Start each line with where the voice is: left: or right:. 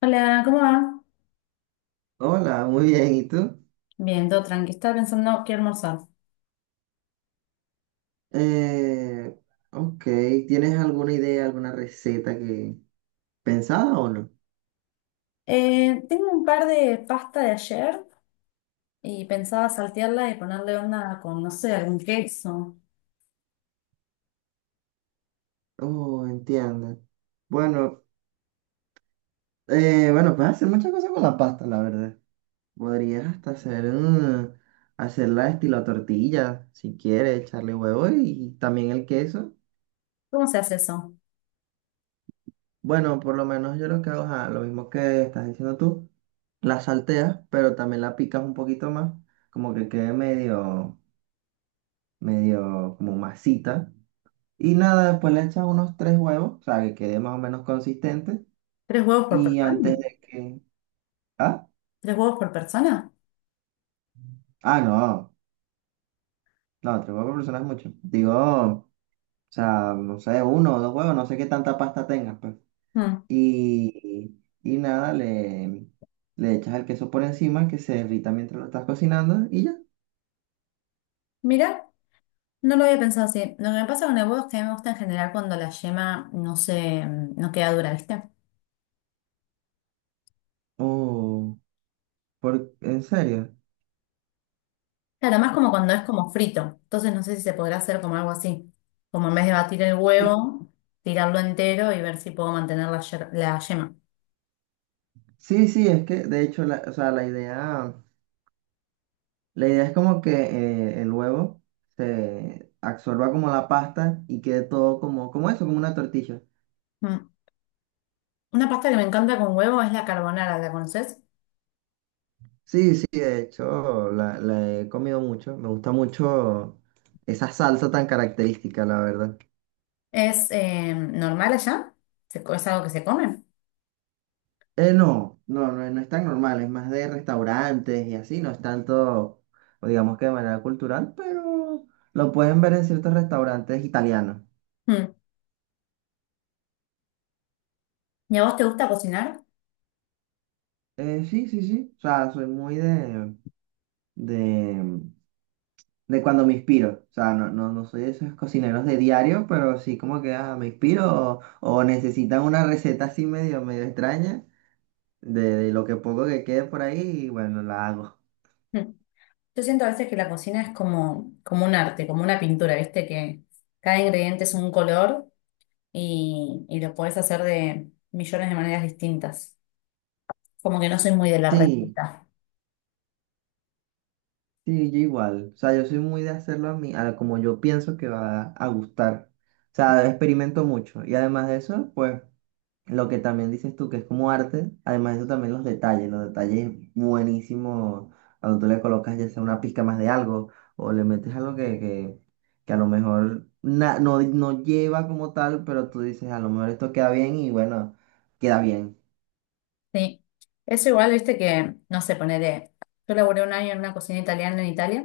left: Hola, ¿cómo va?
right: Hola, muy bien. ¿Y tú?
left: Bien, todo tranqui. Estaba pensando qué almorzar.
right: Eh, ok, ¿tienes alguna idea, alguna receta que pensada o no?
left: Tengo un par de pasta de ayer y pensaba saltearla y ponerle onda con, no sé, algún queso.
right: Oh, entiendo. Bueno, bueno, puedes hacer muchas cosas con la pasta, la verdad. Podrías hasta hacer, hacerla estilo tortilla, si quieres, echarle huevo y también el queso.
left: ¿Cómo se hace eso?
right: Bueno, por lo menos yo lo que hago es lo mismo que estás diciendo tú. La salteas, pero también la picas un poquito más, como que quede medio, medio como masita. Y nada, después le echas unos tres huevos, o sea, que quede más o menos consistente.
left: ¿Tres huevos por
right: Y
left: persona?
right: antes de que... Ah,
left: ¿Tres huevos por persona?
right: ah, no, no, tres huevos por persona es mucho. Digo, o sea, no sé, uno o dos huevos, no sé qué tanta pasta tengas, pues.
left: Hmm.
right: Y nada, le echas el queso por encima, que se derrita mientras lo estás cocinando y ya.
left: Mira, no lo había pensado así. Lo que me pasa con el huevo es que a mí me gusta en general cuando la yema no queda dura, ¿viste?
right: Oh, por, ¿en serio?
left: Claro, más como cuando es como frito. Entonces no sé si se podrá hacer como algo así. Como en vez de batir el huevo, tirarlo entero y ver si puedo mantener la, la yema.
right: Sí, sí, es que de hecho, o sea, la idea... La idea es como que el huevo se absorba como la pasta y quede todo como, como eso, como una tortilla.
left: Mm. Una pasta que me encanta con huevo es la carbonara, ¿la conoces?
right: Sí, sí, de hecho la he comido mucho. Me gusta mucho esa salsa tan característica, la verdad.
left: ¿Es normal allá? ¿Es algo que se come?
right: No, no, no, no es tan normal, es más de restaurantes y así, no es tanto, o digamos que de manera cultural, pero lo pueden ver en ciertos restaurantes italianos.
left: Mm. ¿Y a vos te gusta cocinar?
right: Sí, sí, sí. O sea, soy muy de, de cuando me inspiro. O sea, no, no, no soy de esos cocineros de diario, pero sí como que me inspiro o necesitan una receta así medio, medio extraña de lo que poco que quede por ahí y bueno, la hago.
left: Mm. Yo siento a veces que la cocina es como, como un arte, como una pintura, ¿viste? Que cada ingrediente es un color y lo podés hacer de millones de maneras distintas. Como que no soy muy de la
right: Sí,
left: receta.
right: sí, yo igual. O sea, yo soy muy de hacerlo a mí, a como yo pienso que va a gustar. O sea, experimento mucho. Y además de eso, pues lo que también dices tú, que es como arte, además de eso también los detalles buenísimos, cuando tú le colocas ya sea una pizca más de algo o le metes algo que a lo mejor na- no, no lleva como tal, pero tú dices, a lo mejor esto queda bien y bueno, queda bien.
left: Sí. Eso igual, viste que, no sé, ponele. Yo laburé un año en una cocina italiana en Italia,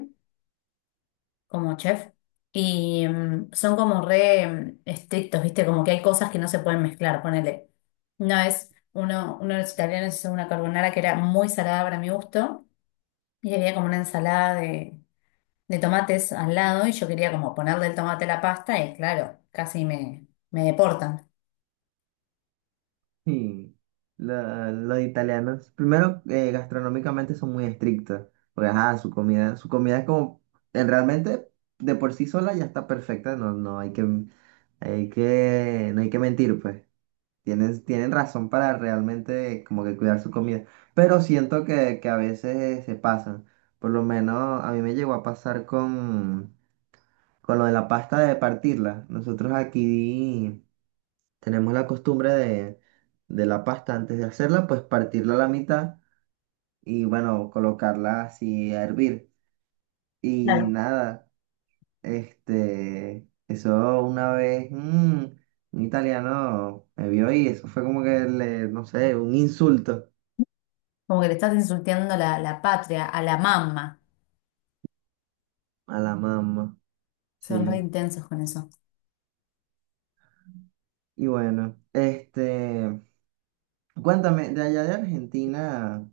left: como chef, y son como re estrictos, viste, como que hay cosas que no se pueden mezclar, ponele. Una vez uno de los italianos hizo una carbonara que era muy salada para mi gusto, y había como una ensalada de tomates al lado, y yo quería como ponerle el tomate a la pasta, y claro, casi me deportan.
right: Y los italianos, primero, gastronómicamente son muy estrictos, porque ajá, su comida es como, realmente de por sí sola ya está perfecta, no, no hay que... Hay que, no hay que mentir, pues. Tienen, tienen razón para realmente como que cuidar su comida, pero siento que a veces se pasan. Por lo menos a mí me llegó a pasar con lo de la pasta de partirla. Nosotros aquí tenemos la costumbre de la pasta antes de hacerla, pues partirla a la mitad y bueno, colocarla así a hervir. Y
left: Claro.
right: nada, este, eso una vez, un italiano me vio y eso fue como que le, no sé, un insulto.
left: Como que le estás insultando la, la patria, a la mamá.
right: A la mamá, sí.
left: Son re intensos con eso.
right: Y bueno, este, cuéntame, de allá de Argentina,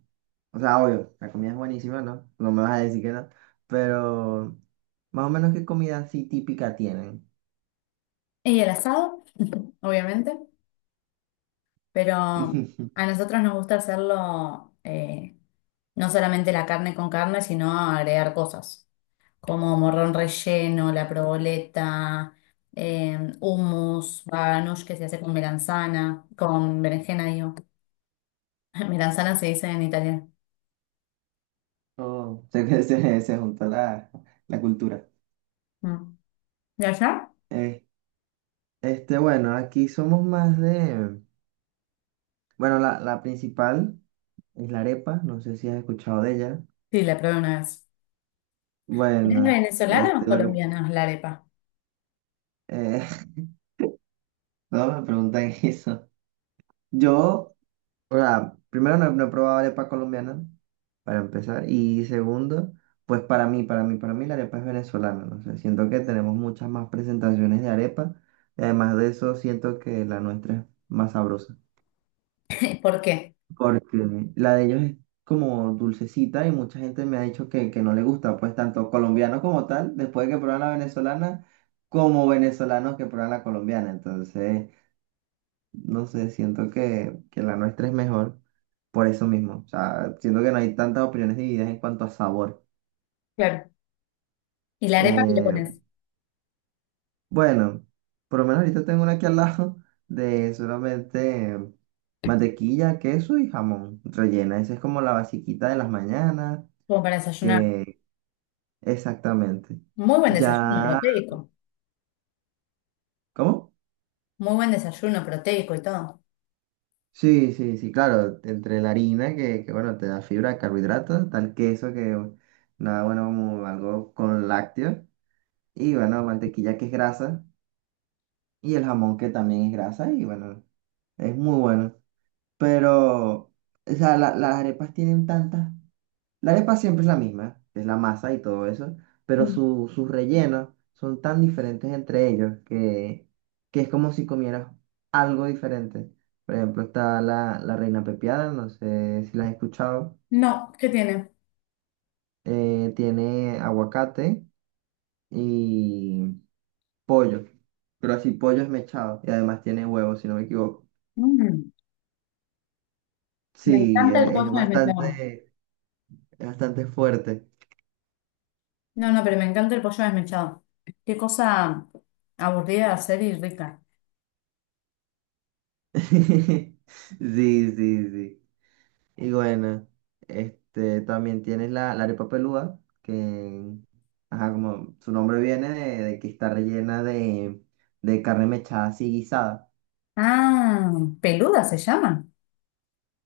right: o sea, obvio, la comida es buenísima, ¿no? No me vas a decir que no, pero más o menos qué comida así típica tienen.
left: Y el asado, obviamente, pero a nosotros nos gusta hacerlo no solamente la carne con carne, sino agregar cosas como morrón relleno, la proboleta, hummus, baganush que se hace con melanzana, con berenjena, digo. Melanzana se dice en italiano.
right: Oh, sé que se juntó la cultura.
left: Mm. ¿De allá?
right: Eh, este, bueno, aquí somos más de, bueno, la principal es la arepa, no sé si has escuchado de ella.
left: Sí, la probé una vez. ¿Es
right: Bueno,
left: venezolana o
right: este, lo que,
left: colombiana la arepa?
right: eh, no me preguntan eso. Yo... O sea, primero no, he no he probado arepa colombiana, para empezar. Y segundo, pues para mí la arepa es venezolana. No sé, siento que tenemos muchas más presentaciones de arepa. Y además de eso, siento que la nuestra es más sabrosa.
left: ¿Por qué?
right: Porque la de ellos es como dulcecita y mucha gente me ha dicho que no le gusta. Pues tanto colombianos como tal, después de que prueban la venezolana, como venezolanos que prueban la colombiana. Entonces no sé, siento que la nuestra es mejor por eso mismo. O sea, siento que no hay tantas opiniones divididas en cuanto a sabor.
left: Claro. ¿Y la arepa que le
right: Eh,
left: pones?
right: bueno, por lo menos ahorita tengo una aquí al lado de solamente mantequilla, queso y jamón rellena. Esa es como la basiquita de las mañanas,
left: Como para desayunar.
right: que exactamente.
left: Muy buen desayuno
right: Ya,
left: proteico.
right: ¿cómo?
left: Muy buen desayuno proteico y todo.
right: Sí, sí, sí, claro, entre la harina que bueno, te da fibra, carbohidratos, tal queso que nada bueno como algo con lácteos. Y bueno, mantequilla que es grasa y el jamón que también es grasa y bueno, es muy bueno. Pero, o sea, las arepas tienen tantas... La arepa siempre es la misma, que es la masa y todo eso, pero
left: Mm.
right: sus rellenos son tan diferentes entre ellos que es como si comieras algo diferente. Por ejemplo, está la reina pepiada, no sé si la has escuchado.
left: No, ¿qué tiene?
right: Eh, tiene aguacate, pollo, pero así pollo esmechado y además tiene huevo, si no me equivoco.
left: Mm, me
right: Sí,
left: encanta el
right: e-
left: pollo desmechado.
right: es bastante fuerte.
left: No, no, pero me encanta el pollo desmechado. Qué cosa aburrida de hacer y rica.
right: Sí, sí, sí. Y bueno, este también tienes la arepa pelúa, que ajá, como su nombre viene de que está rellena de carne mechada así guisada.
left: Ah, peluda se llama.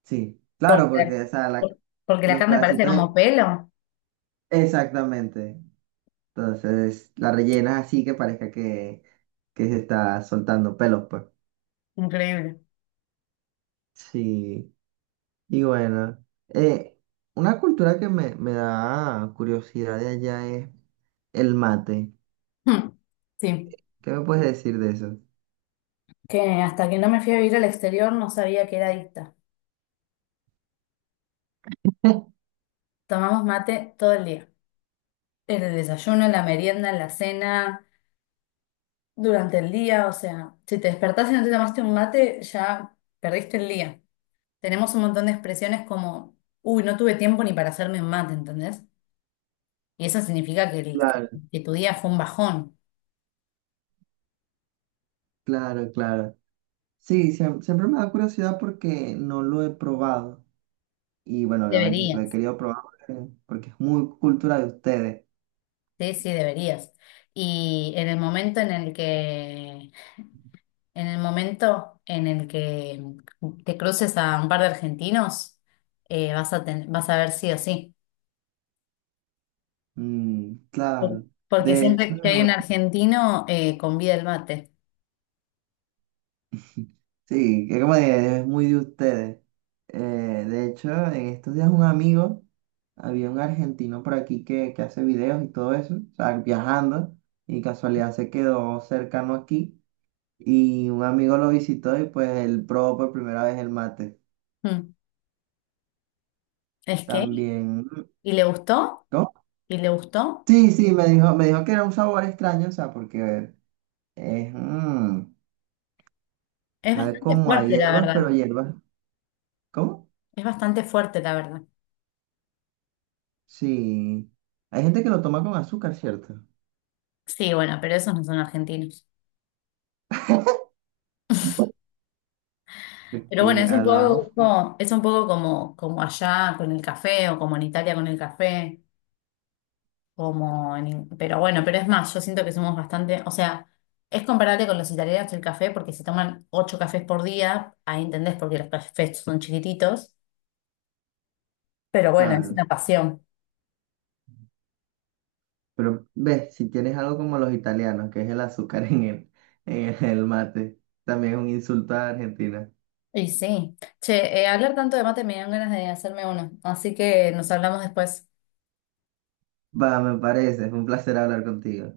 right: Sí, claro,
left: Porque,
right: porque o sea,
left: porque la
right: los
left: carne parece
right: pedacitos
left: como
right: de-
left: pelo.
right: exactamente. Entonces la rellenas así que parezca que se está soltando pelos, pues.
left: Increíble.
right: Sí, y bueno, eh, una cultura que me da curiosidad de allá es el mate.
left: Mm. Sí,
right: ¿Qué me puedes decir de eso?
left: que hasta que no me fui a vivir al exterior no sabía que era adicta. Tomamos mate todo el día. En el desayuno, en la merienda, en la cena. Durante el día, o sea, si te despertás y no te tomaste un mate, ya perdiste el día. Tenemos un montón de expresiones como, uy, no tuve tiempo ni para hacerme un mate, ¿entendés? Y eso significa que,
right: Claro,
left: que tu día fue un bajón.
right: claro, claro. Sí, siem- siempre me da curiosidad porque no lo he probado. Y bueno, obviamente lo
left: Deberías,
right: he querido probar porque, porque es muy cultura de ustedes.
left: sí, sí, deberías. Y en el momento en el que, en el momento en el que te cruces a un par de argentinos, vas a vas a ver sí o sí.
right: Mm, claro.
left: Porque
right: De hecho.
left: siempre que hay un argentino, convida el mate.
right: Sí, que como de- es muy de ustedes. Eh, de hecho, en estos días un amigo, había un argentino por aquí que hace videos y todo eso, o sea, viajando, y casualidad se quedó cercano aquí, y un amigo lo visitó y pues él probó por primera vez el mate.
left: Mm. Es que,
right: También,
left: y le gustó,
right: ¿no?
left: y le gustó.
right: Sí, sí, me dijo que era un sabor extraño, o sea, porque es,
left: Es
right: sabe
left: bastante
right: como a
left: fuerte, la
right: hierbas,
left: verdad.
right: pero hierbas, ¿cómo?
left: Es bastante fuerte, la verdad.
right: Sí, hay gente que lo toma con azúcar, ¿cierto?
left: Sí, bueno, pero esos no son argentinos.
right: De
left: Pero bueno,
right: que
left: es un
right: hablamos, fu-
left: poco, es un poco como, como allá con el café, o como en Italia con el café, como pero bueno, pero es más, yo siento que somos bastante, o sea, es comparable con los italianos el café, porque se toman ocho cafés por día, ahí entendés porque los cafés son chiquititos, pero bueno, es
right: claro,
left: una pasión.
right: pero ves, si tienes algo como los italianos, que es el azúcar en el mate, también es un insulto a Argentina.
left: Y sí. Che, hablar tanto de mate me dan ganas de hacerme uno, así que nos hablamos después.
right: Va, me parece, fue un placer hablar contigo.